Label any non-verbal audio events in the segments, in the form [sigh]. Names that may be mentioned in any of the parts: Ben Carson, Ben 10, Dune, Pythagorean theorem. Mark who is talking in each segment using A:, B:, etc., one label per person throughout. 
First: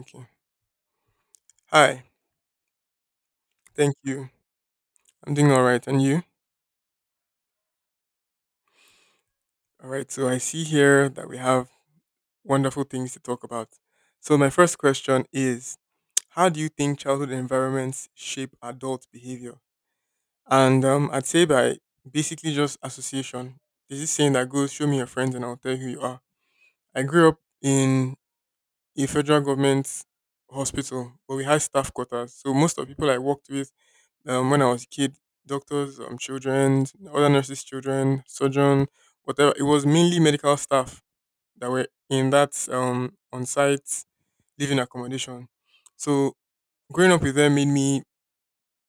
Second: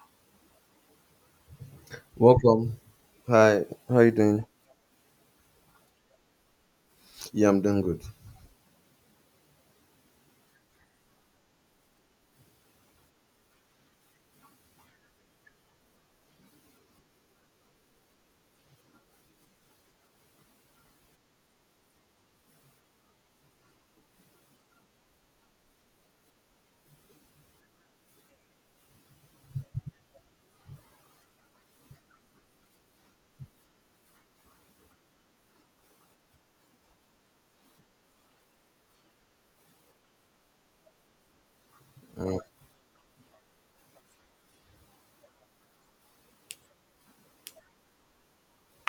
A: Okay. Hi.
B: Welcome. Hi.
A: Thank
B: How you
A: you.
B: doing?
A: I'm doing all right. And you?
B: Yeah, I'm doing good.
A: All right. So I see here that we have wonderful things to talk about. So my first question is how do you think childhood environments shape adult behavior? And I'd say by basically just association. There's this saying that goes, show me your friends and I'll tell you who you are. I grew up in a federal government hospital, but we had staff quarters. So most of the people I worked with, when I was a kid, doctors, children, other nurses' children, surgeon, whatever. It was mainly medical staff that were in
B: Uh,
A: that on-site living accommodation. So growing up with them made me,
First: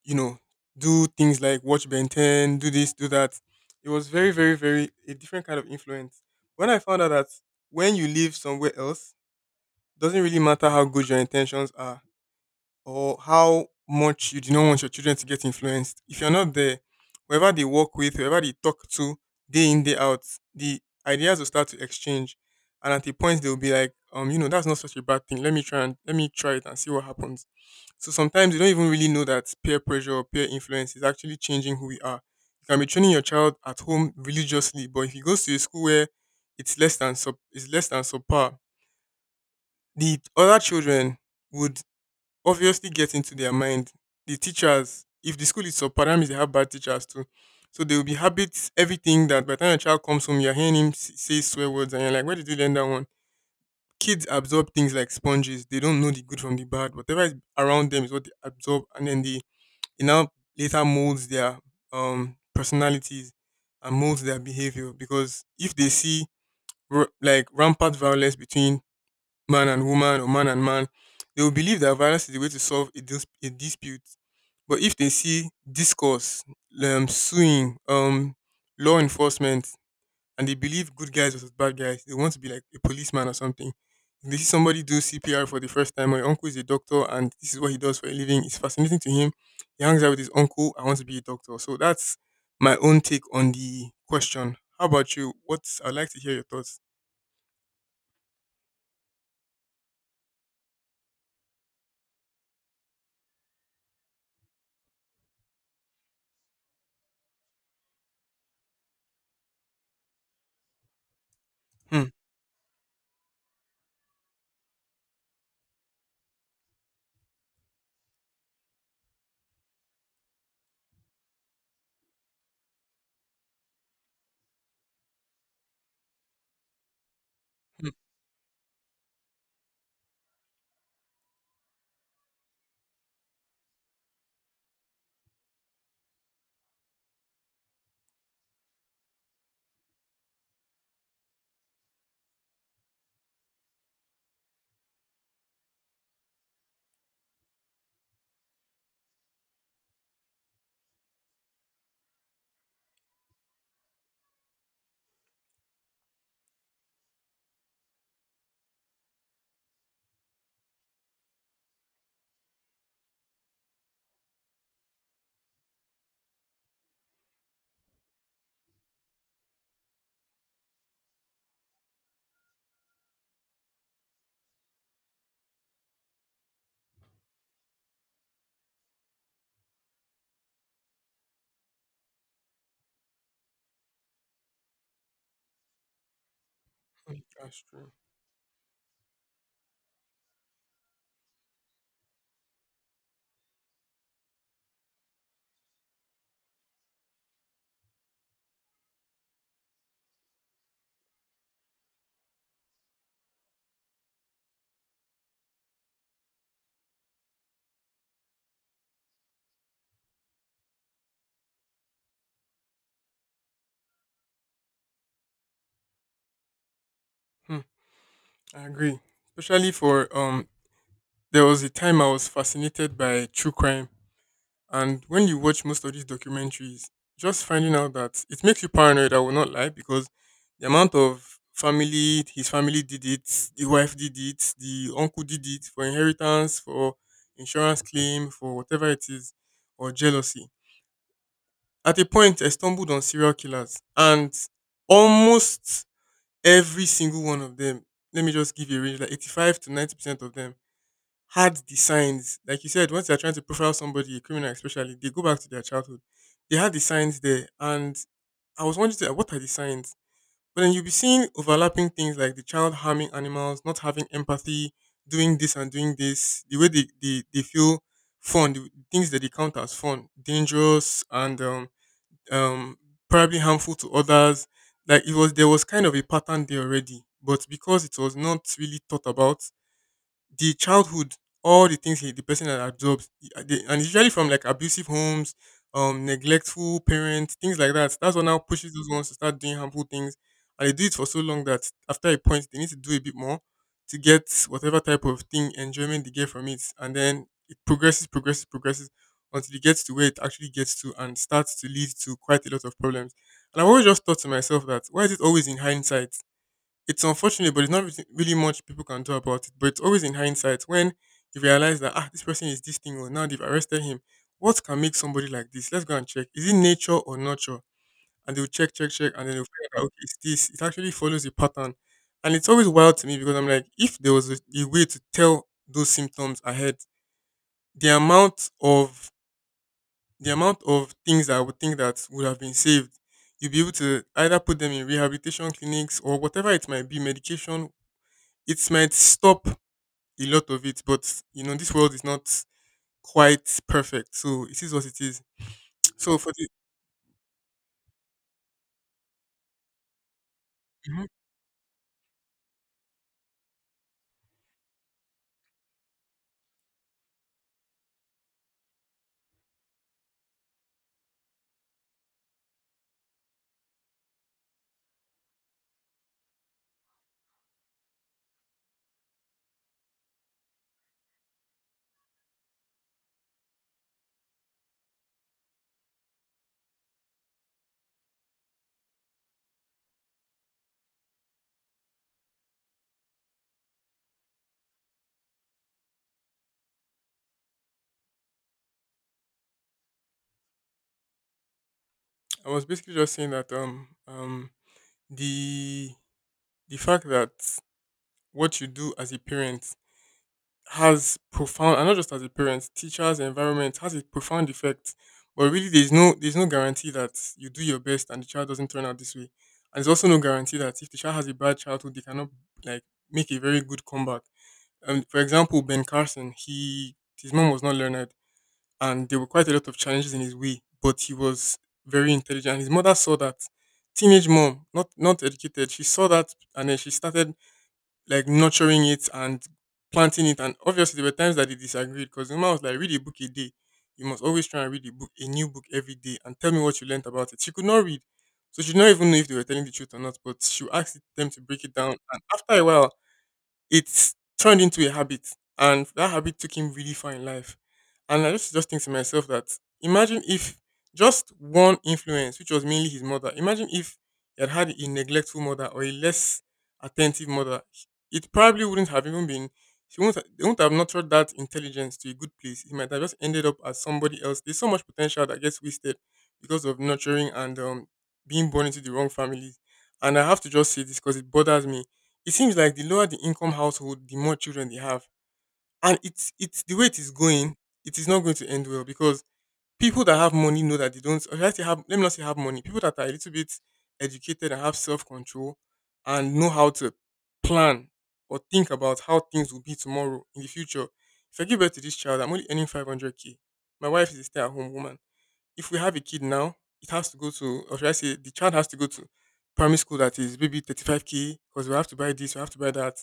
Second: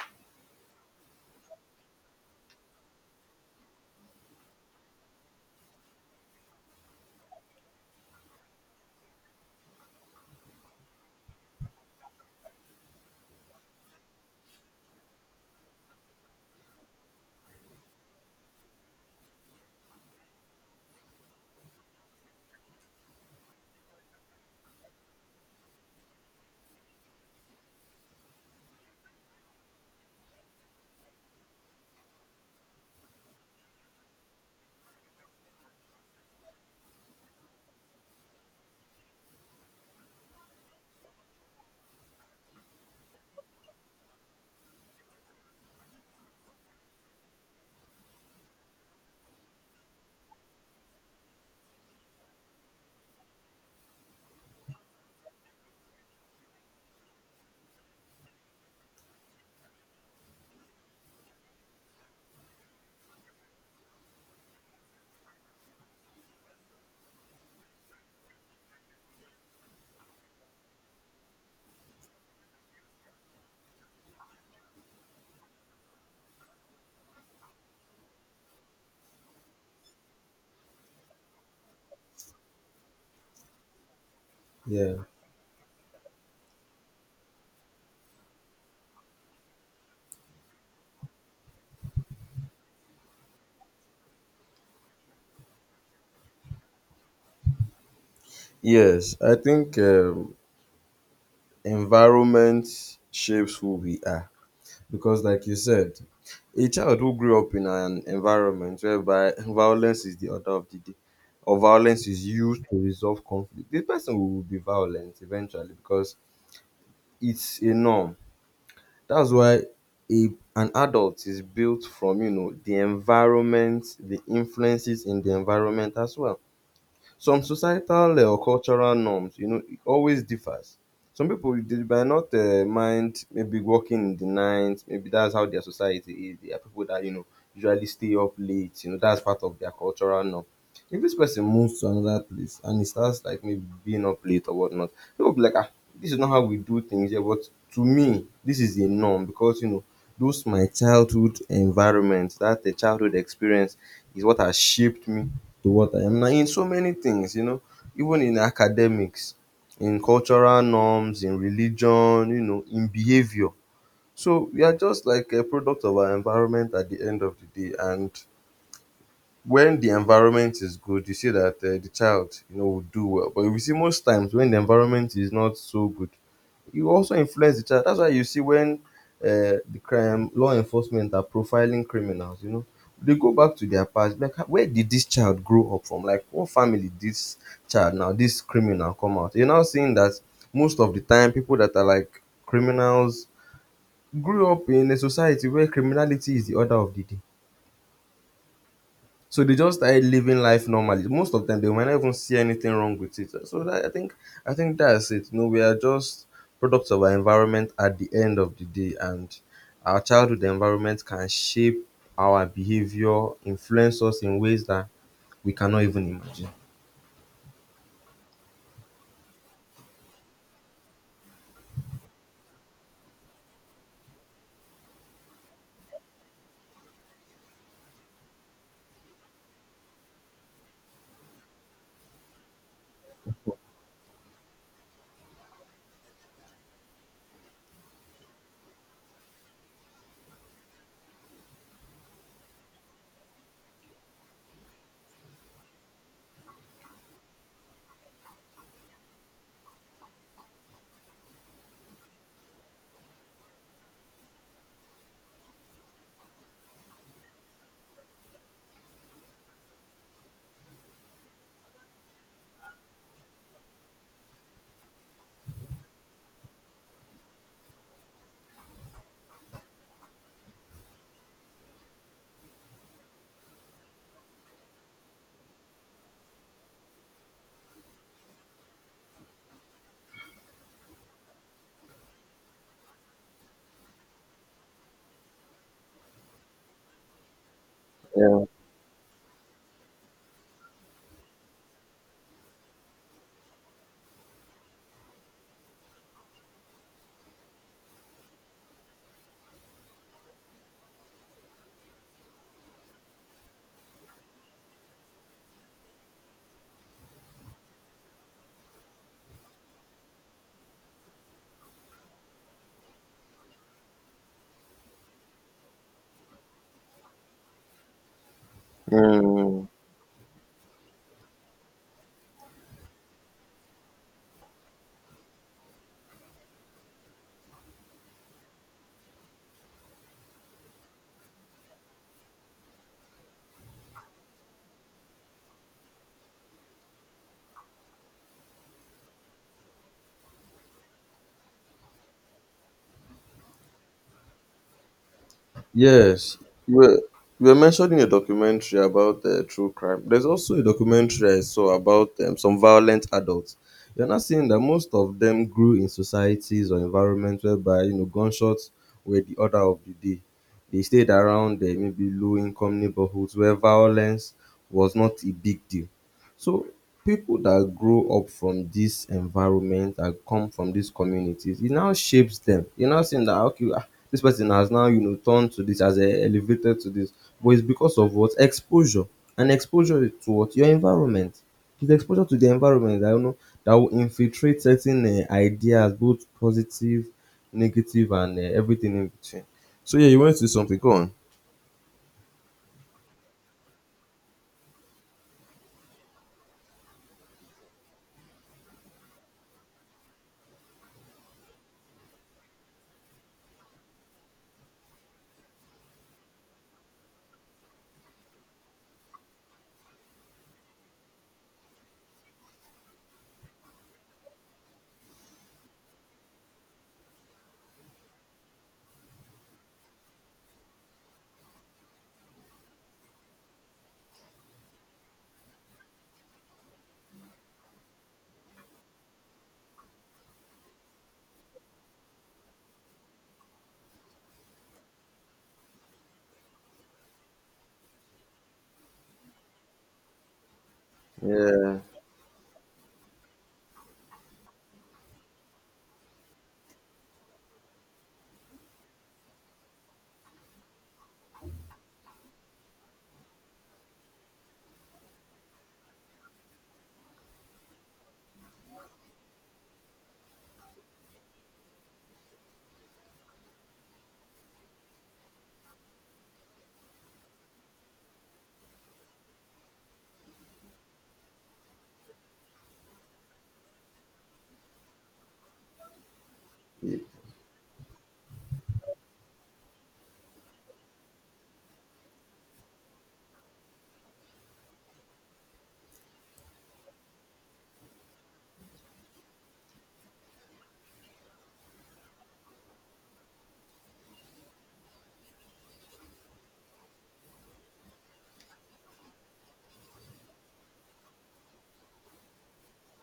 A: you know, do things like watch Ben 10, do this, do that. It was very, very, very a different kind of influence. When I found out that when you live somewhere else, doesn't really matter how good your intentions are or how much you do not want your children to get influenced. If you're not there, whoever they work with, whoever they talk to, day in, day out, the ideas will start to exchange. And at a point they'll be like, that's not such a bad thing. Let me try it and see what happens. So sometimes you don't even really know that peer pressure or peer influence is actually changing who we are. You can be training your child at home religiously, but if he goes to a school where it's less than subpar, the other children would obviously get into their mind. The teachers, if the school is subpar, means they have bad teachers too. So there will be habits, everything that by the time a child comes home, you're hearing him say swear words and you're like, where did you learn that one? Kids absorb things like sponges. They don't know the good from the bad. Whatever is around them is what they absorb, and then it now later molds their personalities and molds their behavior, because if they see like rampant violence between man and woman or man and man, they will believe that violence is the way to solve a dispute. But if they see discourse, suing, law enforcement, and they believe good guys versus bad guys, they want to be like a policeman or something. If they see somebody
B: yeah.
A: do CPR for the first time, my uncle is a doctor and this is what he does for a living, it's fascinating to him. He hangs out with his uncle, I want to be a doctor. So that's my own take on the question. How about you? What's I'd like to hear your thoughts.
B: Yes, I think environment shapes who we are because, like you said, a child who grew up in an environment whereby violence is the order of the day, or
A: Hmm.
B: violence is used to resolve conflict, this person will be violent eventually because it's a norm. That's why a an adult is built from, you know, the environment, the influences in the environment as well. Some
A: Hmm,
B: societal or cultural norms, you know, it always differs. Some people they might not mind maybe working in the night. Maybe that's how their society is. There are people that, you know, usually stay up late. You know, that's part of their cultural norm. If this person moves to another place and he starts like maybe being up late or whatnot, people be like, ah, this is not how we do things here. But to me, this is a norm because, you know, those my childhood environment, that the childhood experience is what has shaped me to what I am now in so many things, you know, even in academics, in cultural norms, in religion, you know, in behavior. So we are just like a product of our environment at the end of the day. And when the environment is good, you see that the child, you know, will do well. But we see most times when the environment is not so good, you also influence the child. That's why you see when the crime law enforcement are profiling criminals, you know, they go back to their past. Like, where did this child grow up from? Like, what family did
A: hmm,
B: this
A: that's true.
B: child now, this criminal come out? You're now seeing that most of the time, people that are like criminals grew up in a society where criminality is the order of the day. So they just started living life normally. Most of them, they might not even see anything wrong with it. So that, I think that's it. You know, we are just products of our environment at the end of the day, and our childhood environment can shape our behavior, influence us in ways that we cannot even imagine.
A: Hmm. I agree. Especially for There was a time I was fascinated by true crime, and when you watch most of these documentaries, just finding out that it makes you paranoid, I will not lie, because the amount of family his family did it, the wife did it, the uncle did it, for inheritance, for insurance claim, for whatever it is, or jealousy. At a point I stumbled on serial killers, and almost every single one of them, let me just give you a range, like 85 to 90% of them had the signs. Like you said, once they're trying to profile somebody, a criminal especially, they go back to their childhood. They had the signs there. And I was wondering, like, what are the signs? But then you'll be seeing overlapping things like the child harming animals, not having empathy, doing this and doing this, the way they feel fun, the things that they count as fun, dangerous and um, probably harmful to others. Like there was kind of a pattern there already, but because it was not really thought about, the childhood, all the things the person had absorbed, and it's usually from like abusive homes, neglectful parents, things like that. That's what now
B: Yeah.
A: pushes those ones to start doing harmful things, and they do it for so long that after a point, they need to do a bit more to get whatever type of thing enjoyment they get from it, and then it progresses, progresses, progresses until it gets to where it actually gets to and starts to lead to quite a lot of problems. And I've always just thought to myself, that why is it always in hindsight? It's unfortunate, but there's not really much people can do about it. But it's always in hindsight when you realize that ah, this person is this thing, or now they've arrested him. What can make somebody like this? Let's go and check. Is it nature or nurture? And they'll check, check, check, and then they'll find out okay, it's this. It actually follows a pattern, and it's always wild to me because I'm like, if there was a way to tell those symptoms ahead, the amount of the amount of things that I would think that would have been saved. You'll be able to either put them in rehabilitation clinics or whatever it might be, medication, it might stop a lot of it, but this world is not quite perfect. So it is what it is. So for
B: Yes,
A: the,
B: you were, you were mentioning a documentary about true crime. There's also a
A: Mhm.
B: documentary I saw about some violent adults. You're not seeing that most of them grew in societies or environments whereby, you know, gunshots were the order of the day. They stayed around maybe low-income neighborhoods where violence was not a big deal. So people that grow up from this environment that come from these communities, it now shapes them. You're not saying that, okay, ah, this person has now, you know, turned to this, has elevated to this, but it's because of what exposure, and exposure is to what your environment, it's exposure to the environment that, you know, that will infiltrate certain ideas, both positive, negative, and everything in between. So yeah, you went to something, go
A: I was basically just saying that the the fact that what you do as a parent has profound, and not just as a parent, teachers, environment has a profound effect. But really, there's no guarantee that you do your best and the child doesn't turn out this way. And there's also no guarantee that if the child has a bad childhood, they cannot, like, make a very good comeback. For example, Ben Carson, he his mom was not learned, and there were quite a lot of challenges in his way, but he was very intelligent. His mother saw that. Teenage mom, not educated, she saw that, and then she started like nurturing it and planting it. And obviously, there were times that they disagreed because the mom was like, "Read a book a day. You must always try and read a book, a new book every day, and tell me what you learnt about it." She could not read, so she did not even know if they were telling the truth or not. But she would ask them to break it
B: on.
A: down, and after a while it's turned into a habit, and that habit took him really far in life. And I just think to myself that, imagine if just one influence, which was mainly his mother, imagine if he had had a neglectful mother or a less attentive mother, it probably wouldn't have even been, she will not they wouldn't have nurtured that intelligence to a good place. He might have just ended up as somebody else. There's so much potential that gets wasted because of nurturing and being born into the wrong family. And I have to just say this because it bothers me, it seems like the lower the income household, the more children they have. And it's the way
B: yeah
A: it is going, it is not going to end well, because people that have money know that they don't, or should I say have, let me not say have money. People that are a little bit educated and have self control and know how to plan or think about how things will be tomorrow in the future. If I give birth to this child, I'm only earning 500K K. My wife is a stay at home woman, if we have a kid now, it has to go to, or should I say, the child has to go to primary school that is maybe 35K because we have to buy this, we have to buy that.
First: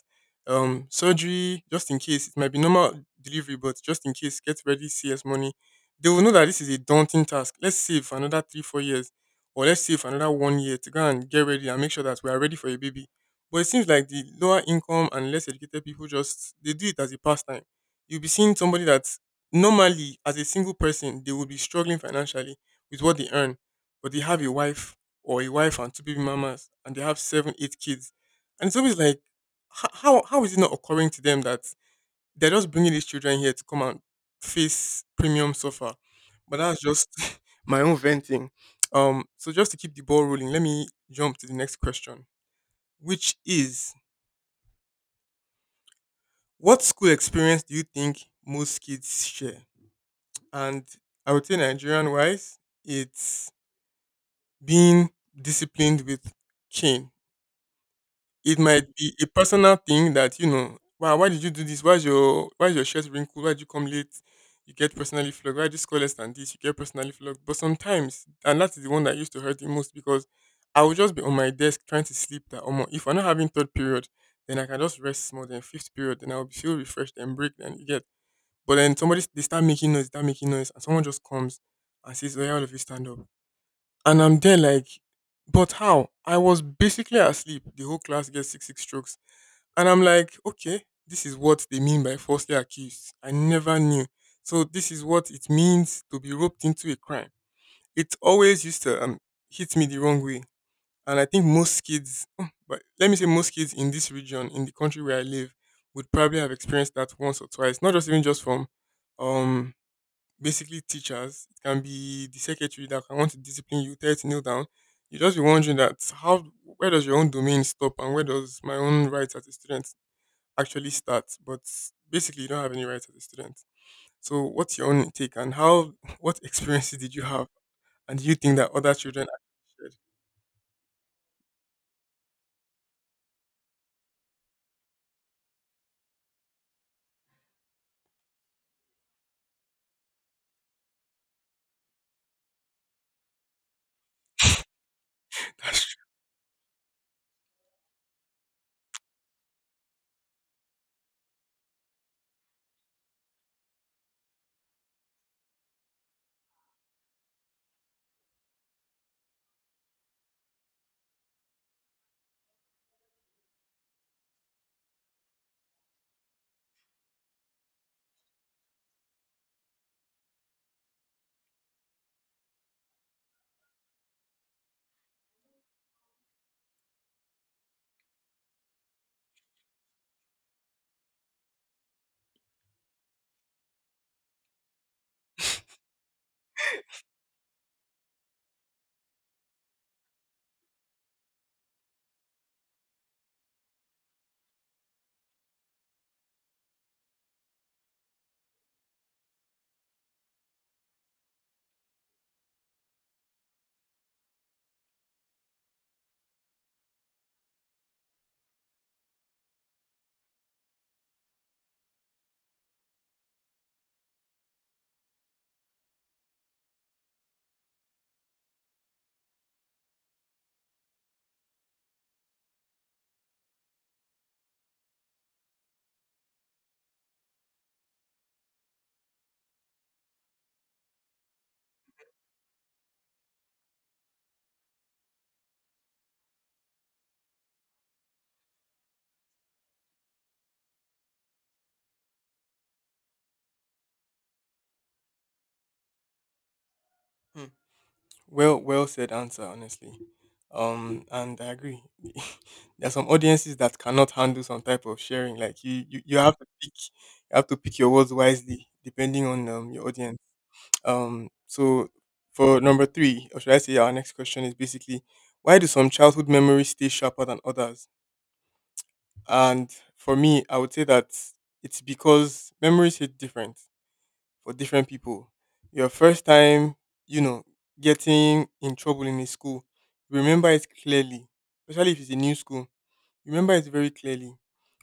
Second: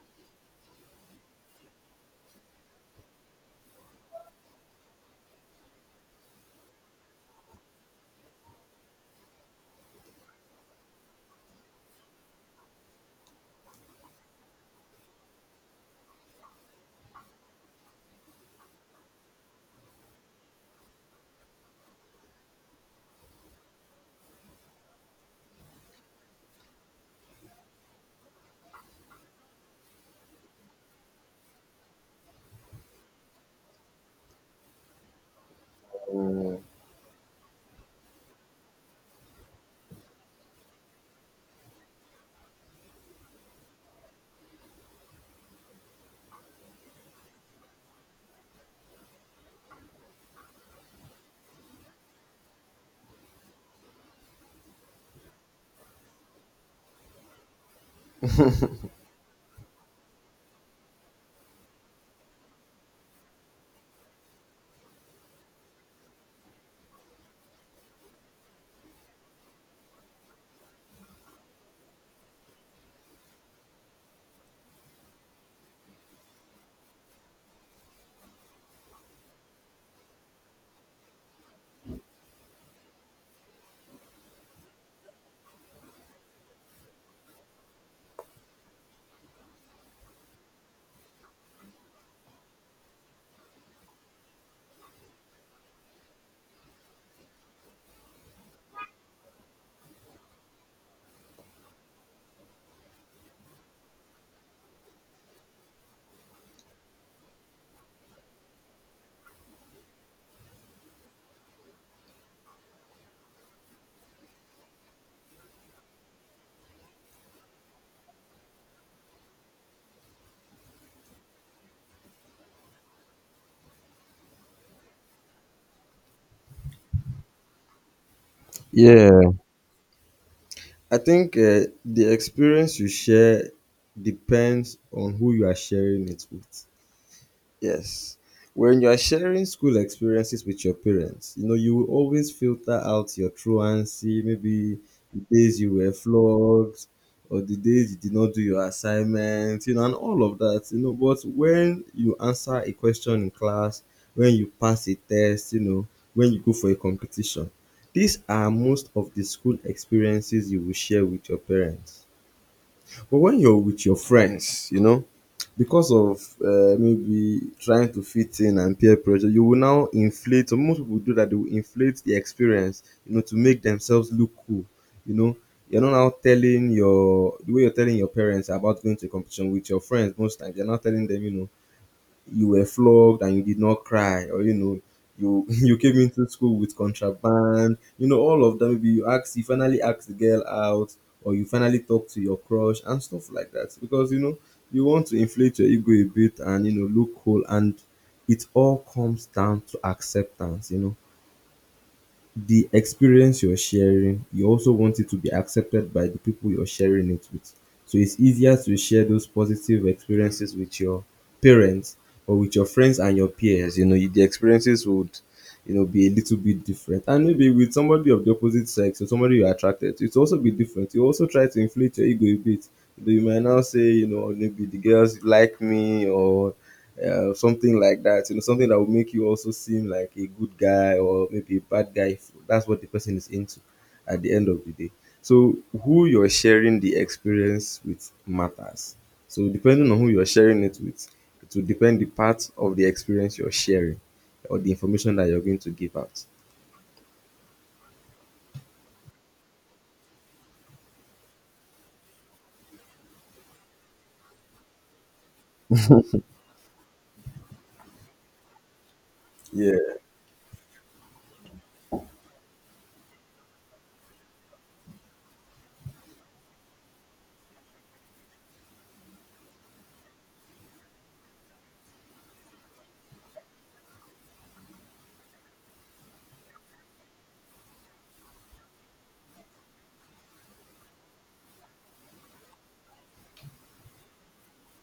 A: Surgery, just in case, it might be normal delivery, but just in case, get ready, CS money. They will know that this is a daunting task. Let's save for another 3, 4 years, or let's save for another one year to go and get ready and make sure that we are ready for a baby. But it seems like the lower income and less educated people just they do it as a pastime. You'll be seeing somebody that normally as a single person they will be struggling financially with what they earn, but they have a wife or a wife and two baby mamas, and they have seven eight kids. And it's always like, how is it not occurring to them that they're just bringing these children here to come and face premium suffer? But that's just [laughs] my own venting. So just to keep the ball rolling, let me jump to the next question, which is, what school experience do you think most kids share? And I would say Nigerian wise, it's being disciplined with cane. It might be a personal thing that, wow, why did you do this? Why's your shirt wrinkled? Why'd you come late? You get personally flogged. Why'd you score less than this? You get personally flogged. But sometimes, and that is the one that used to hurt the most, because I would just be on my desk trying to sleep, that almost, if I'm not having third period, then I can just rest more than fifth period, then I'll feel refreshed and break then you get. But then somebody they start making noise, they start making noise, and someone just comes and says, "Oya, all of you stand up." And I'm there like, but how? I was basically asleep. The whole class gets six strokes, and I'm like, okay, this is what they mean by falsely accused. I never knew. So this is what it means to be roped into a crime. It always used to hit me the wrong way, and I think most kids, oh, but let me say most kids in this region, in the country where I live, would probably have experienced that once or twice. Not just even just from um basically teachers. It can be the secretary that can want to discipline you, tell you to kneel down. You just be wondering that how, where does your own domain stop and where does my own rights as a student actually start? But basically, you don't have any rights as a student. So, what's your own take and how? [laughs] What experiences did you have, and do you think that other
B: yeah
A: children actually shared?
B: I think the experience you share depends on who you are sharing it with. Yes. When you are sharing school experiences with your parents, you know, you will always filter out your truancy, maybe the days you were flogged or the days you did not do your assignments, you know, and all of that, you know. But when you answer a question in class, when you pass a test, you know, when you go for a competition, these are most of the school experiences you will share with your parents. But when you're with your friends, you know, because of, maybe trying to fit in and peer pressure, you will now inflate. Or most people do that; they will inflate the experience, you know, to make themselves look cool. You know, you're not now telling your the way you're telling your parents about going to a competition with your friends. Most times, you're not telling them, you know, you were flogged and you did not cry, or you know, you [laughs] you came into school with contraband, you know, all of that. Maybe you finally ask the girl out, or you finally talk to your crush and stuff like that. Because you know, you want to inflate your ego a bit and, you know, look cool, and it all comes down to acceptance. You know, the experience you're sharing, you also want it to be accepted by the people you're sharing it with. So it's easier to share those positive experiences with your parents or with your friends and your peers. You know, the experiences would, you know, be a little bit different. And maybe with somebody of the opposite sex or somebody you're attracted to, it also be different. You also try to inflate your ego a bit. You know, you might now say, you know, maybe the girls like me or something like that. You know, something that will make you also seem like a good guy or maybe a bad guy. If that's what the person is into at the end of the day. So who you're sharing the experience with matters. So depending on who you're sharing it with, it will depend the part of the experience you're sharing or the information that you're going to give out.
A: Hmm. Well, well said answer, honestly. And I agree. [laughs] There are some audiences that cannot handle some type of sharing. Like you you have to pick your words wisely depending on your
B: Yeah.
A: audience. So for number three, or should I say, our next question is basically, why do some childhood memories stay sharper than others? And for me, I would say that it's because memories hit different for different people. Your first time, you know, getting in trouble in a school, remember it clearly, especially if it's a new school. Remember it very clearly.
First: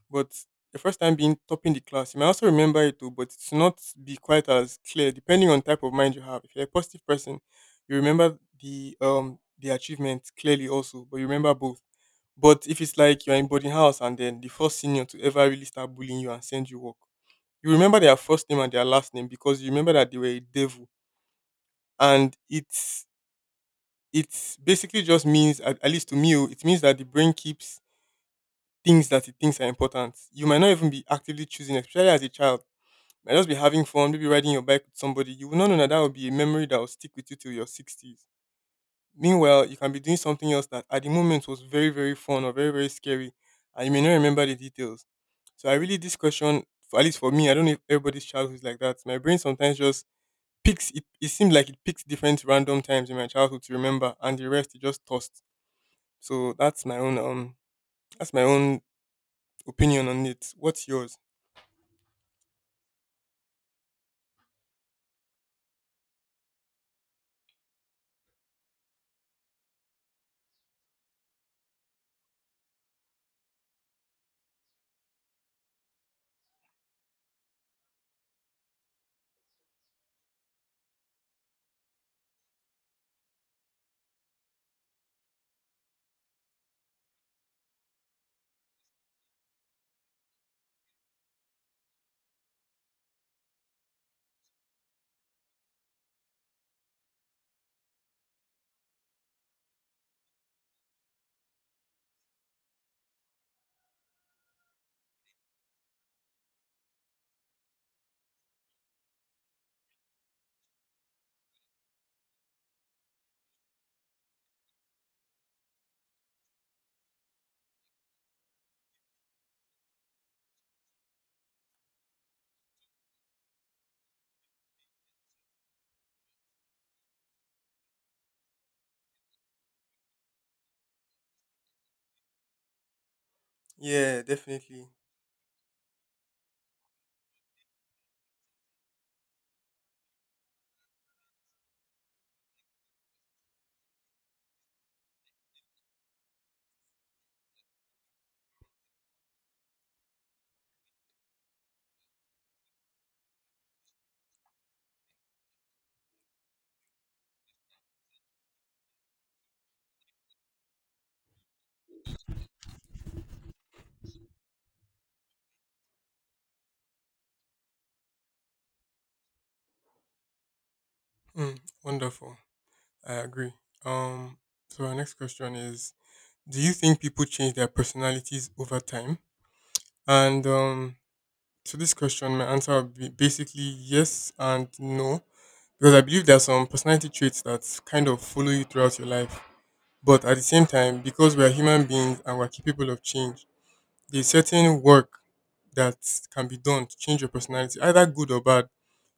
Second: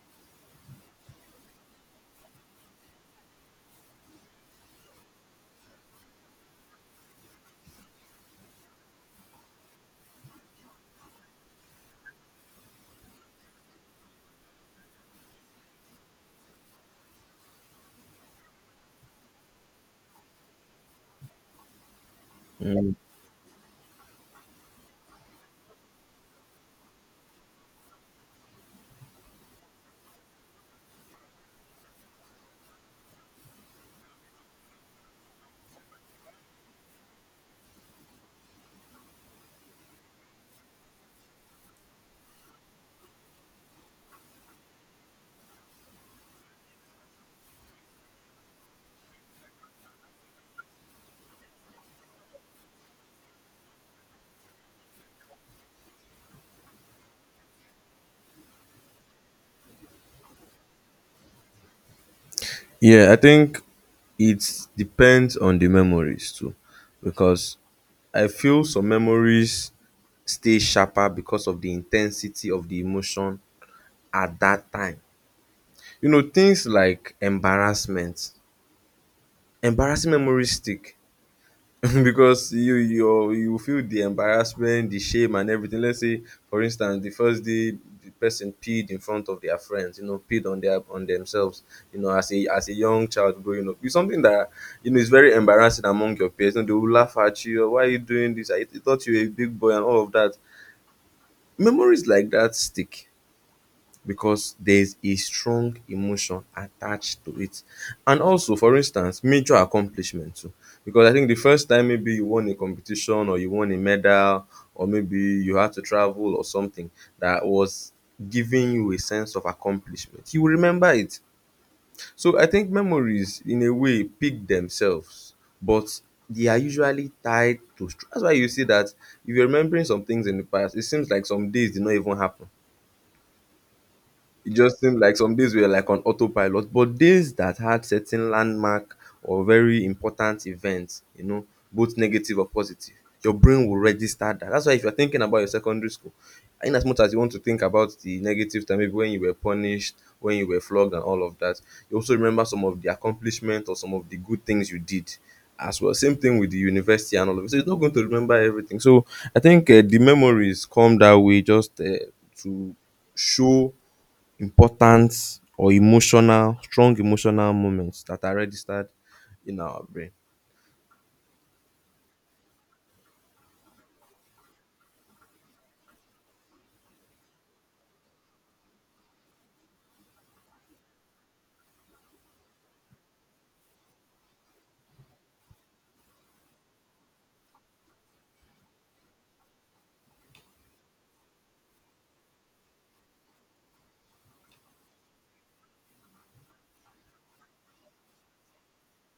A: But your first time being topping the class, you may also remember it too, but it's not be quite as clear depending on type of mind you have. If you're a positive person, you remember the achievement clearly also, but you remember both. But if it's like you're in boarding house and then the first senior to ever really start bullying you and send you work, you remember their first name and their last name because you remember that they were a devil. And
B: Mm.
A: it's basically just means at least to me, oh, it means that the brain keeps things that it thinks are important. You might not even be actively choosing, especially as a child. You might just be having fun, maybe riding your bike with somebody. You will not know that that will be a memory that will stick with you till your sixties. Meanwhile, you can be doing something else that at the moment was very, very fun or very, very scary, and you may not remember the details. So I really this question, for, at least for me, I don't know if everybody's childhood is like that. My brain sometimes just picks it, it seemed like it picks different random times in my childhood to remember and the rest it just tossed. So that's my own opinion on it. What's yours?
B: Yeah, I think it depends on the memories too. Because I feel some memories stay sharper because of the intensity of the emotion at that time. You know, things like embarrassment, embarrassing memories stick [laughs] because you feel the embarrassment, the shame and everything. Let's say, for instance, the first day the person peed in front of their friends, you know, peed on their on themselves, you know, as a young child growing up. It's something that, you know, is very embarrassing among your peers. You know, they will laugh at you, why are you doing this? I thought you were a big boy and all of that. Memories like that stick because there's a strong emotion attached to it. And also, for instance, major accomplishment too. Because I think the first time maybe you won a competition or you won a medal or maybe you had to travel or something that was giving you a sense of accomplishment, you will remember it. So I think memories, in a way, pick themselves, but they are usually tied to. That's why you see that if you're remembering some things in the past, it seems like some days did not even happen,
A: Yeah,
B: it just
A: definitely.
B: seemed like some days we were like on autopilot, but days that had certain landmark or very important events, you know, both negative or positive, your brain will register that. That's why if you're thinking about your secondary school, in as much as you want to think about the negative time, maybe when you were punished, when you were flogged, and all of that, you also remember some of the accomplishment or some of the good things you did as well. Same thing with the university and all of it. So it's not going to remember everything. So I think the memories come that way just to show important or emotional, strong emotional moments that are registered in our brain.
A: Mm, wonderful. I agree. Um so our next question is, do you think people change their personalities over time? And to this question my answer would be basically yes and no. Because I believe there are some personality traits that kind of follow you throughout your life. But at the same time, because we are human beings and we're capable of change, there's certain work that can be done to change your personality, either good or bad.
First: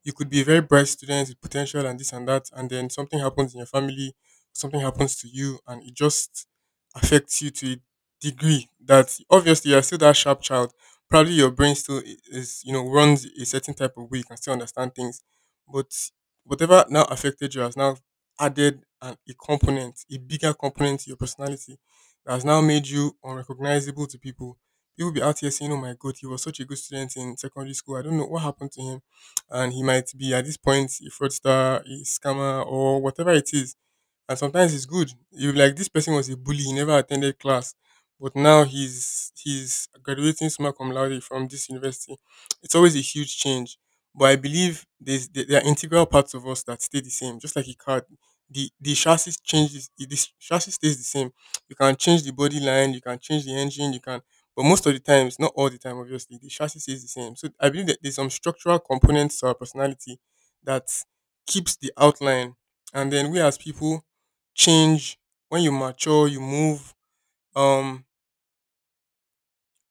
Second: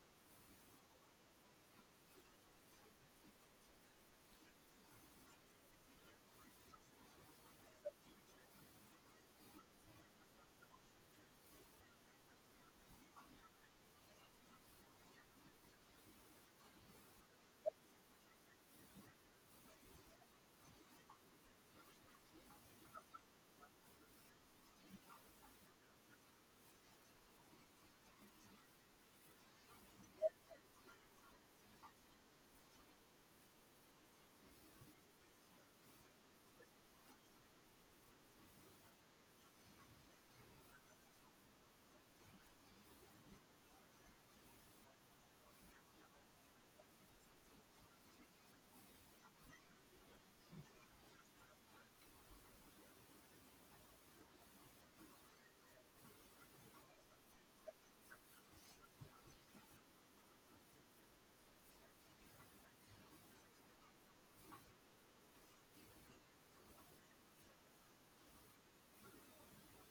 A: You could be a very bright student with potential and this and that, and then something happens in your family, something happens to you, and it just affects you to a degree that obviously you're still that sharp child. Probably your brain still is, runs a certain type of way, you can still understand things. But whatever now affected you has now added a component, a bigger component to your personality that has now made you unrecognizable to people. People be out here saying, "Oh my God, he was such a good student in secondary school. I don't know what happened to him." And he might be at this point a fraudster, a scammer, or whatever it is. And sometimes it's good. You be like this person was a bully, he never attended class, but now he's graduating summa cum laude from this university. It's always a huge change. But I believe there's, there are integral parts of us that stay the same, just like a car. The chassis changes. The chassis stays the same. You can change the body line, you can change the engine, you can. But most of the times, not all the time, obviously, the chassis stays the same. So I believe that there's some structural components to our personality that keeps the outline, and then we as people change. when you mature you move um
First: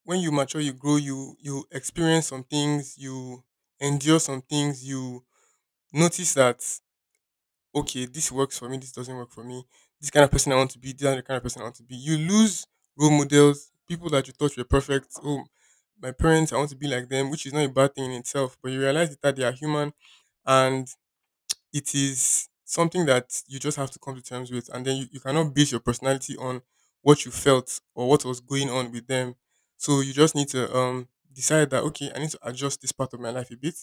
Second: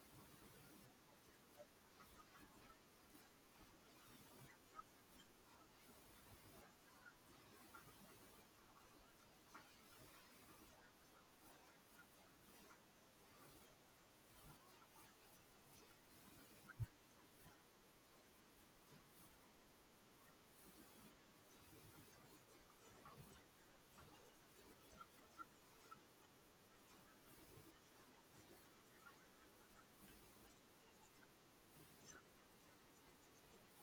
A: when you mature, you grow, you experience some things, you endure some things, you notice that, okay, this works for me, this doesn't work for me, this kind of person I want to be, this other kind of person I want to be. You lose role models, people that you thought were perfect. Oh, my parents, I want to be like them, which is not a bad thing in itself, but you realize that they are human, and it is something that you just have to come to terms with. And then you cannot base your personality on what you felt or what was going on with them. So you just need to decide that, okay, I need to adjust this part of my life a bit,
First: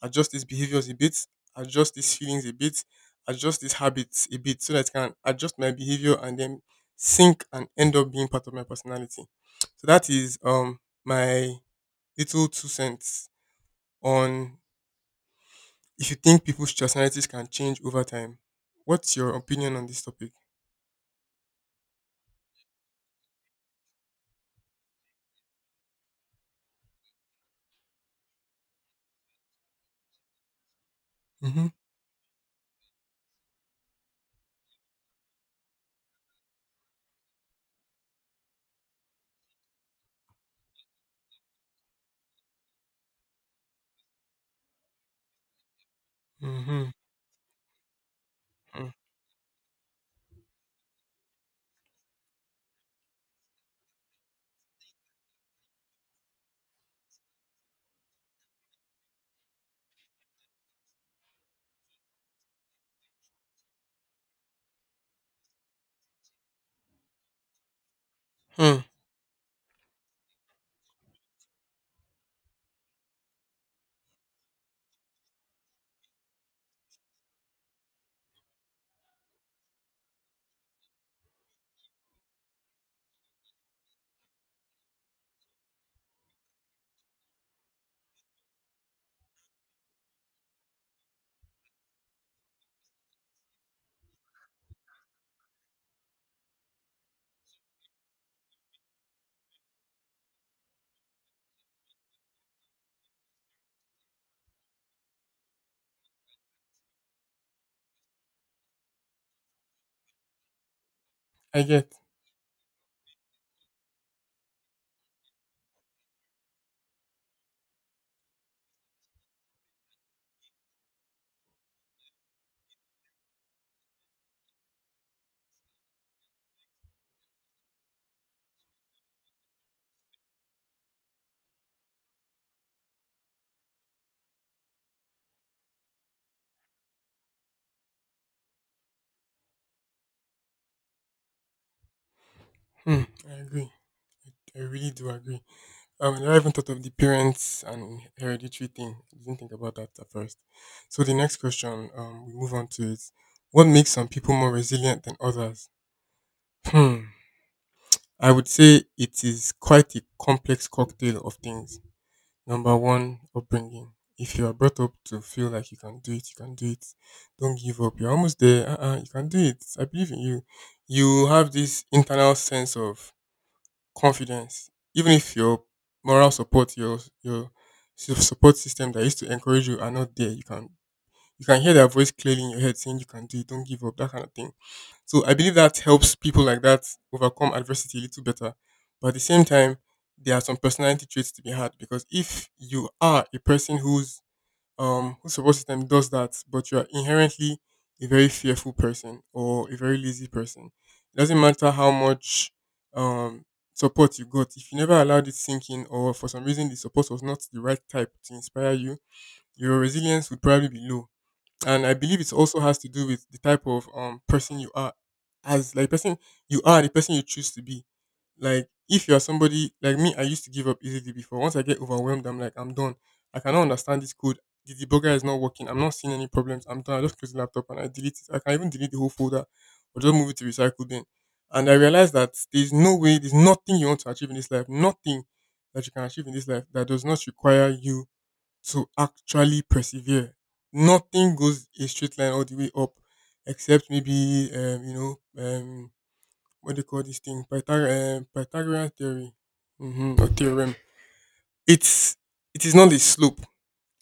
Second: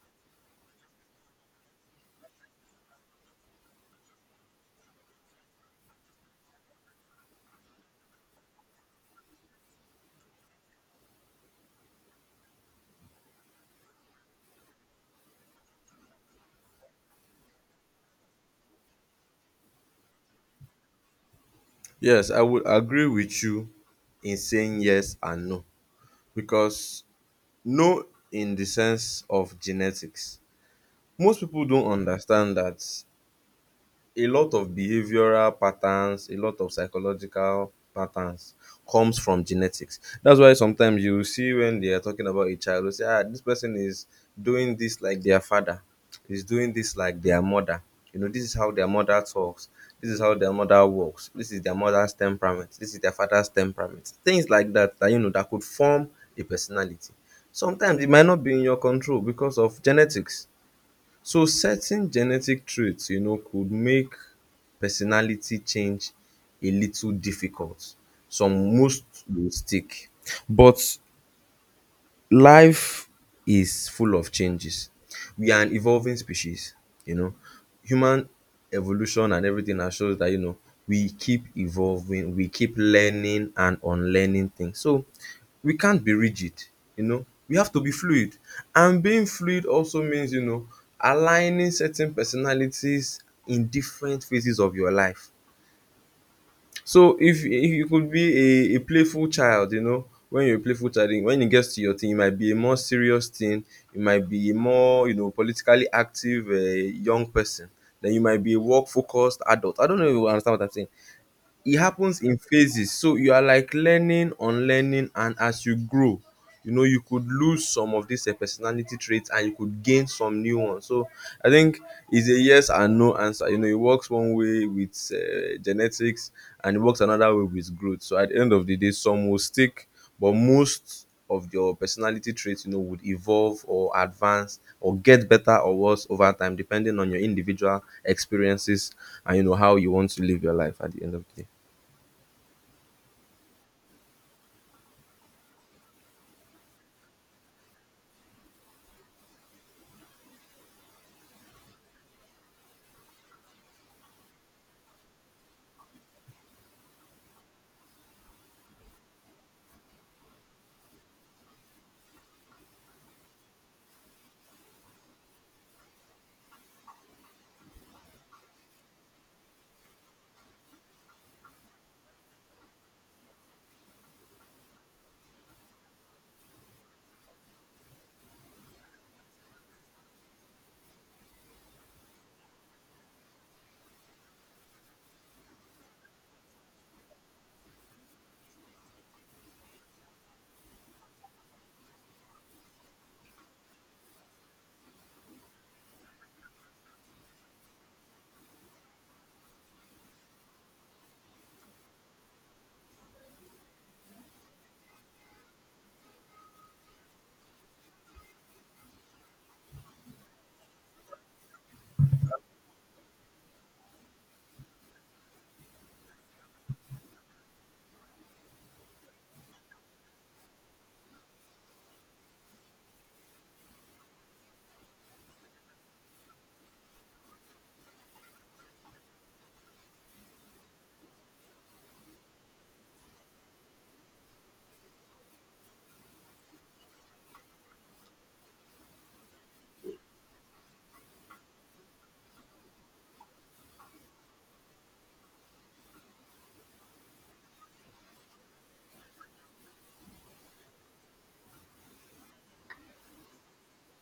A: adjust these behaviors a bit, adjust these feelings a bit, adjust these habits a bit so that I can adjust my behavior and then sync and end up being part of my personality. So that is my little two cents on if you think people's personalities can change over time. What's your opinion on this topic?
B: Yes, I would agree with you in saying yes and no because no in the sense of genetics. Most people
A: Mm-hmm.
B: don't understand that a lot of behavioral patterns, a lot of psychological patterns comes from genetics. That's why sometimes you see when they are talking about a child, you say, ah, this person is doing this like their father, is doing
A: Mm-hmm.
B: this like their mother. You know, this is how their mother talks. This is how their mother works. This is their mother's temperament. This is their father's temperament. Things like that, that you know, that could form a personality. Sometimes it might not be in your control because of genetics. So certain genetic trait, you know, could make personality change a little difficult. Some
A: Hmm.
B: most will stick, but life is full of changes. We are an evolving species, you know. Human evolution and everything has shown that, you know, we keep evolving, we keep learning and unlearning things. So we can't be rigid, you know. We have to be fluid. And being fluid also means, you know, aligning certain personalities in different phases of your life. So if you could be a playful child, you know, when you're a playful child, when it gets to your thing, you might be a more serious thing, you might be a more, you know, politically active young person. Then you might be a work focused adult. I don't know if you understand what I'm saying.
A: I
B: It
A: get.
B: happens in phases, so you are like learning unlearning, and as you grow, you know, you could lose some of these personality traits, and you could gain some new ones. So I think it's a yes and no answer. You know, it works one way with genetics, and it works another way with growth. So at the end of the day, some will stick, but most of your personality traits, you know, would evolve or advance or get better or worse over time, depending on your individual experiences. And you know how you want to live your life at the end of the day.
A: Hmm. I agree. I really do agree. I never even thought of the parents and hereditary thing. I didn't think about that at first. So the next question, we move on to is, what makes some people more resilient than others? Hmm. I would say it is quite a complex cocktail of things. Number one, upbringing. If you are brought up to feel like you can do it, you can do it. Don't give up. You're almost there. Uh-uh, you can do it. I believe in you. You have this internal sense of confidence, even if your moral support, your support system that used to encourage you are not there. You can hear that voice clearly in your head saying you can do it. Don't give up. That kind of thing. So I believe that helps people like that overcome adversity a little better. But at the same time, there are some personality traits to be had because if you are a person whose whose support system does that, but you are inherently a very fearful person or a very lazy person, it doesn't matter how much um support you got. If you never allowed it sink in, or for some reason the support was not the right type to inspire you, your resilience would probably be low, and I believe it also has to do with the type of person you are, as like person you are, the person you choose to be. Like if you are somebody like me, I used to give up easily before. Once I get overwhelmed, I'm like, I'm done. I cannot understand this code. The debugger is not working. I'm not seeing any problems. I'm done. I just close the laptop and I delete it. I can even delete the whole folder or just move it to recycle bin. And I realized that there's no way, there's nothing you want to achieve in this life, nothing that you can achieve in this life that does not require you to actually persevere. Nothing goes a straight line all the way up, except maybe what they call this thing Pythagorean theory, mm-hmm, or theorem. It's it is not a slope.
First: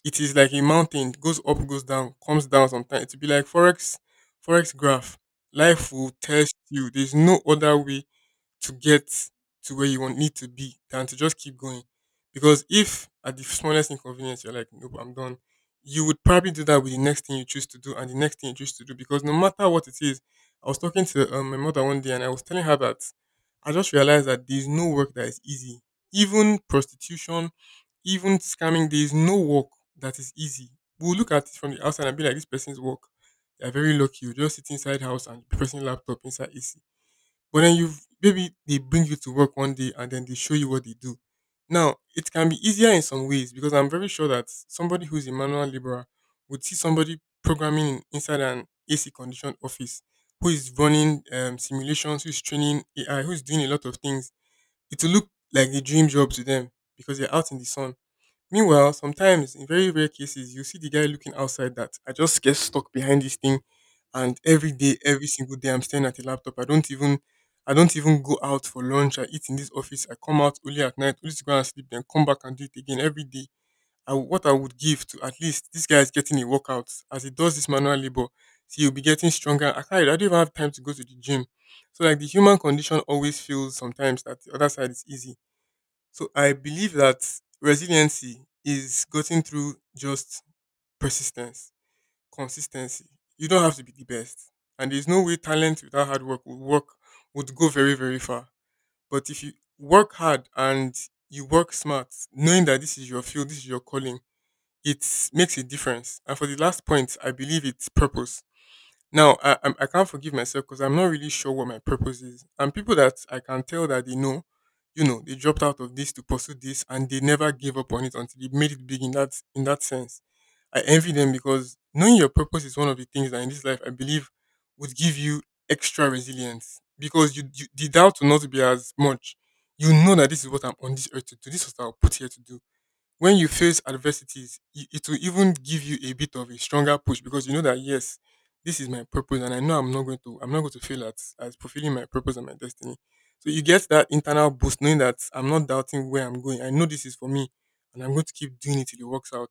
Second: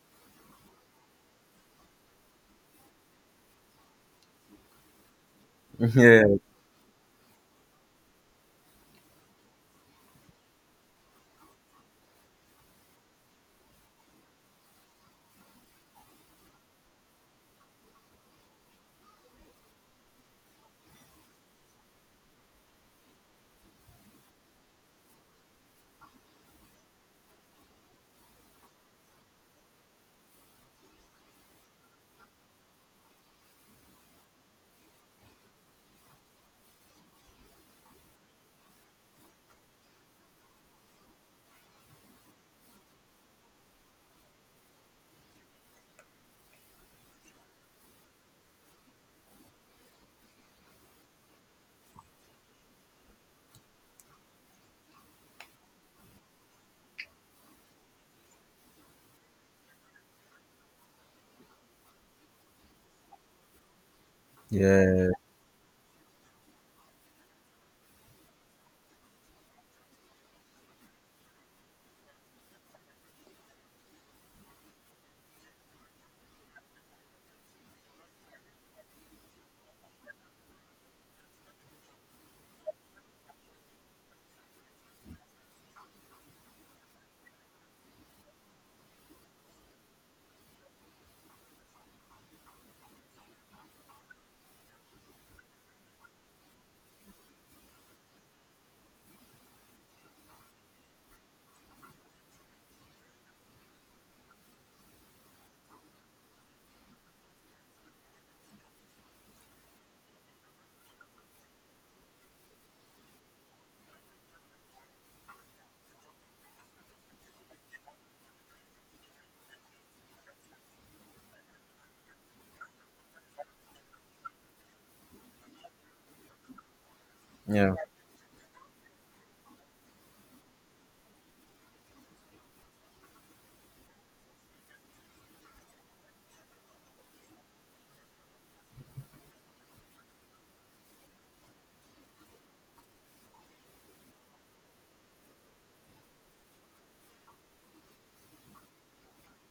A: It is like a mountain. It goes up, goes down, comes down. Sometimes it will be like forex graph. Life will
B: Yeah,
A: test you. There's no other way to get to where you want need to be than to just keep going. Because if at the smallest inconvenience you're like, nope, I'm done, you would probably do that with the next thing you choose to do and the next thing you choose to do. Because no matter what it is, I was talking to my mother one day and I was telling her that I just realized that there's no work that is easy. Even prostitution, even scamming, there's no work that is easy. We'll look at it from the outside and be like, this person's work. They're very lucky. You just sit inside house and the person laptop inside AC. But then you Maybe they bring you to work one day and then they show you what they do. Now, it can be easier in some ways because I'm very sure that somebody who's a manual laborer would see somebody programming inside an AC conditioned office who is running simulations, who's training AI, who's doing a lot of things. It will look like a dream job to them because they're out in the sun. Meanwhile, sometimes in very rare cases, you see the guy looking outside that I just get stuck behind this thing, and
B: [laughs]
A: every day,
B: yeah,
A: every single day, I'm staying at the laptop. I don't even go out for lunch. I eat in this office. I come out only at night, only to go and sleep, then come back and do it again every day. What I would give to at least this guy is getting a workout as he does this manual labor. See, you'll be getting stronger. I can't. I don't even have time to go to the gym. So like the human condition always feels sometimes that the other side is easy, so I believe that resiliency is getting through just persistence, consistency. You don't have to be the best. And there's no way talent without hard work would go very, very far. But if you work hard and you work smart, knowing that this is your field, this is your calling, it makes a difference. And for the last point, I believe it's purpose. Now, I can't forgive myself because I'm not really sure what my purpose is. And people that I can tell that they know, you know, they dropped out of this to pursue this, and they never gave up on it until they made it big. In that sense, I envy them because knowing your purpose is one of the things that in this life I believe would give you extra resilience because you
B: yeah,
A: the doubt will not be as much. You know that this is what I'm on this earth to do. This is what I was put here to do when you face adversities, it will even give you a bit of a stronger push because you know that yes, this is my purpose, and I know I'm not going to fail at fulfilling my purpose and my destiny. So you get that internal boost knowing that I'm not doubting where I'm going. I know this is for me, and I'm going to keep doing it till it works out.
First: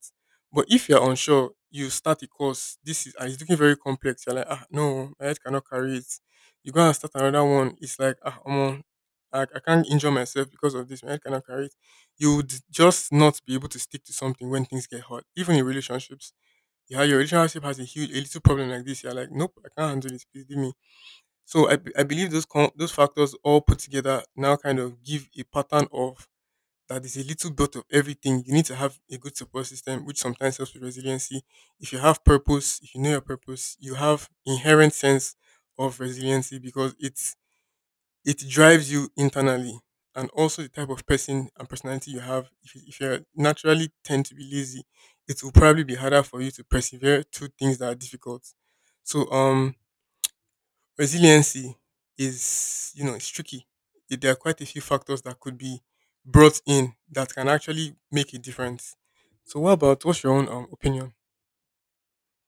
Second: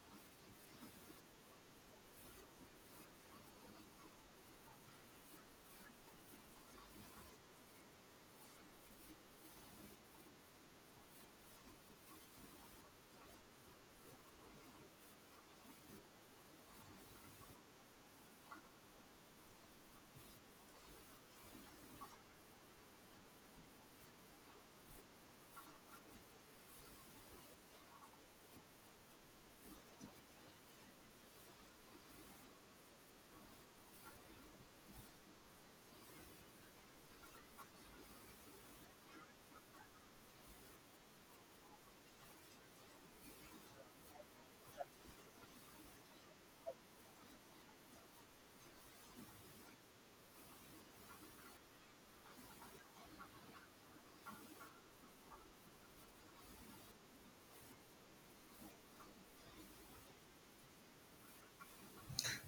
A: But if you're unsure, you start a course. This is and it's looking very complex. You're like, ah, no, my head cannot carry it. You go and start another one. It's like, ah, come on, I can't injure myself because of this. My head cannot carry it, you would just not be able to stick to something when things get hard, even in relationships. Yeah, your relationship has a little problem like this. You're like, nope, I can't handle this. Please leave me. So I believe those factors all put together now kind of give a pattern of that is a little bit of everything. You need to have a good support system, which sometimes helps with resiliency. If you have purpose, if you know your purpose, you have inherent sense of resiliency because it drives you internally, and also the type of person and personality you have, if you naturally tend to be lazy, it will probably be harder for you to persevere through things that are difficult, so resiliency is, you know, it's tricky. There are quite a few factors that could be brought in that can actually make a difference. So what about, what's your own opinion?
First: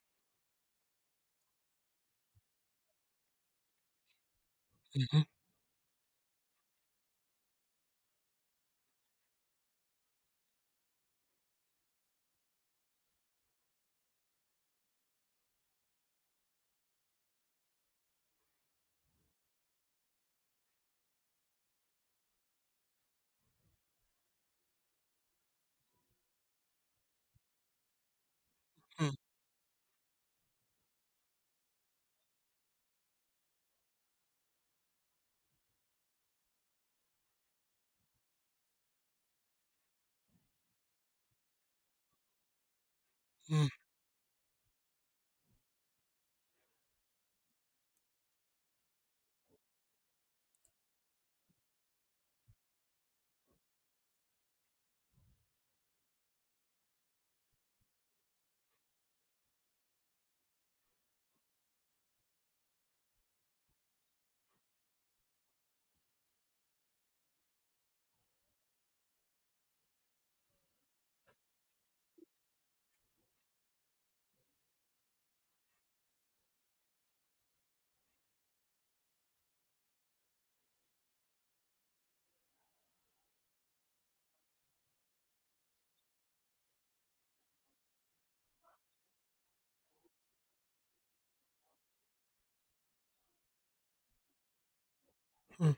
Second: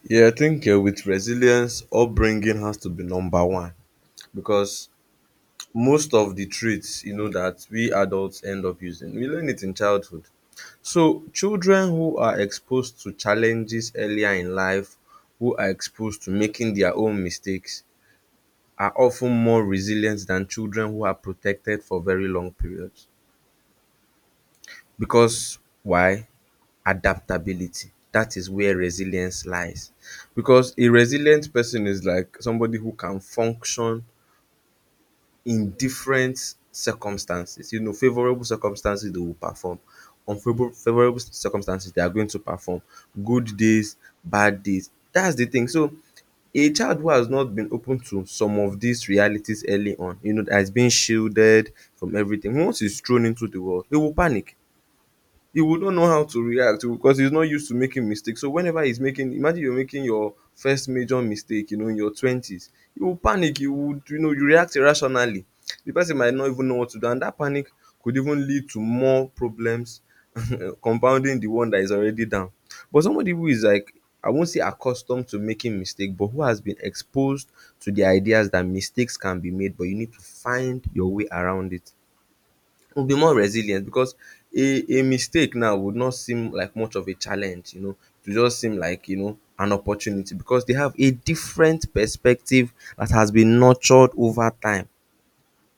B: yeah. I think with resilience, upbringing has to be number one, because
A: Mm-hmm.
B: most of the traits, you know, that we adults end up using, we learn it in childhood. So children who are exposed to challenges earlier in life, who are exposed to making their own mistakes, are often more resilient than children who are protected for very long periods. Because why? Adaptability. That is where
A: Mm.
B: resilience lies. Because a resilient person is like somebody who can function in different circumstances. You know, favorable circumstances they will perform. Unfavorable favorable circumstances they are going to perform. Good
A: Mm,
B: days, bad days. That's the thing. So a child who has not been open to some of these realities early on, you know, that has been shielded from everything, once he's thrown into the world, he will panic. He would not know how to react because he's not used to making mistakes. So whenever he's making, imagine you're making your first major mistake, you know, in your twenties, you will panic. You would, you know, you react irrationally. The person might not even know what to do, and that panic could even lead to more problems, [laughs] compounding the one that is already down. But somebody who is like, I won't say accustomed to making mistakes, but who has been exposed to the ideas that mistakes can be made, but you need to find your way around it. We'll be more resilient, because a mistake now would not seem like much of a challenge, you know. It will just seem like, you know, an opportunity, because they have a different perspective that has been nurtured over time.
A: mm,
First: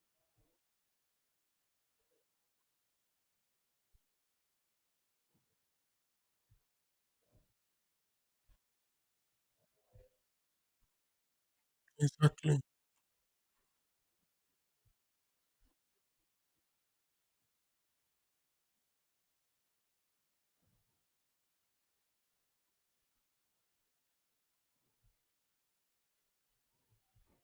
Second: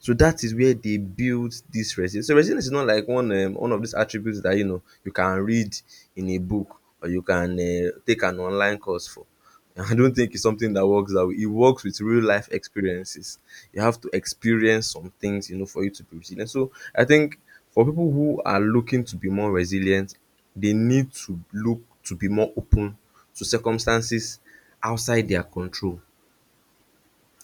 B: So that is where they build this resilience. So resilience is not like one of these attributes that, you know, you can read in a book, or you can take an online course for. [laughs] I don't think it's something that works that way. It works with real life
A: exactly.
B: experiences. You have to experience some things, you know, for you to be resilient. So I think for people who are looking to be more resilient, they need to look to be more open to circumstances outside their control.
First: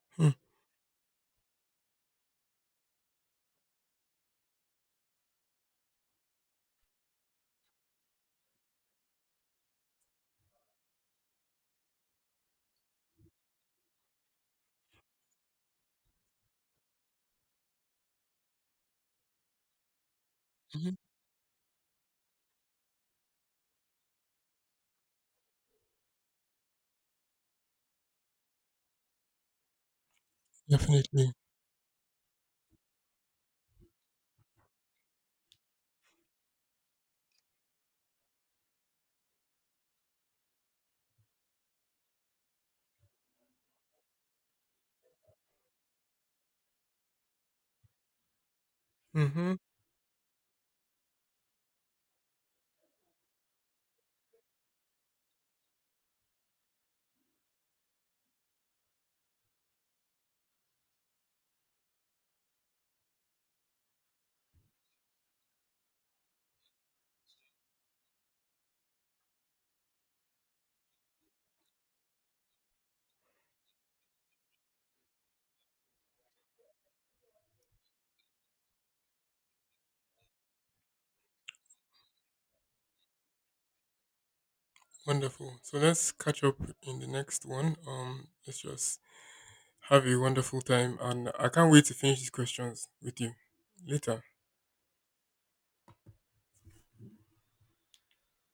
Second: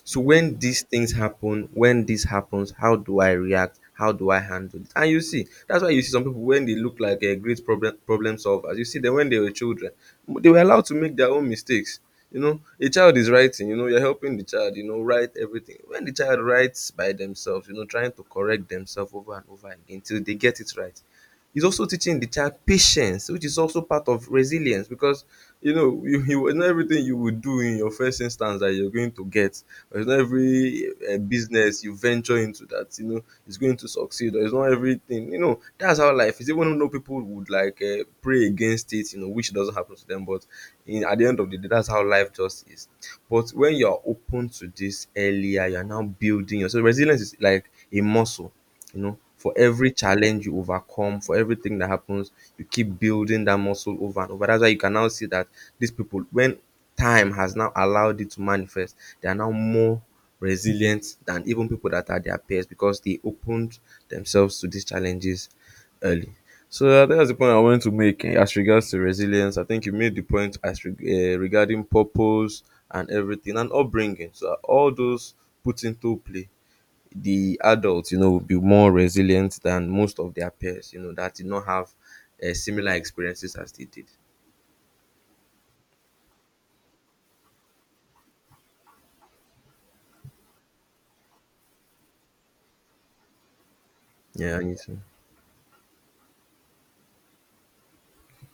B: So when these things happen, when this happens, how do I react? How do I handle it? And you see, that's why you see some people when they look like a great problem solvers. You see them when they were children, they were allowed to make their own mistakes. You know, a child is writing, you know, you're helping the child, you know, write everything. When the child writes by themselves, you know, trying to correct themselves over and over again until they get it
A: Mm-hmm.
B: right. He's also teaching the child patience, which is also part of resilience, because you know, you it's not everything you would do in your first instance that you're going to get, or it's not every
A: Definitely.
B: business you venture into that, you know, is going to succeed, or it's not everything, you know, that's how life is, even though people would like pray against it, you know, which doesn't happen to them, but in at the end of the day, that's how life just is. But when you're open to this earlier, you're now building yourself. Resilience is like a muscle. You know, for
A: Hmm.
B: every challenge you overcome, for everything that happens, you keep building that muscle over and over. That's why you can now see that these people, when time has now allowed it to manifest, they are now more resilient than even people that are their peers, because they opened themselves to these challenges early. So that's the point I wanted to make as regards to resilience. I think you made the point as regarding purpose and everything and upbringing. So all those put into play, the adults, you know, will be more resilient than most of their peers, you know, that did not have similar experiences as they did.
A: Wonderful. So let's catch up in the next one. Let's just have a wonderful time, and I can't wait to finish these questions with you later.
B: Yeah, I need to.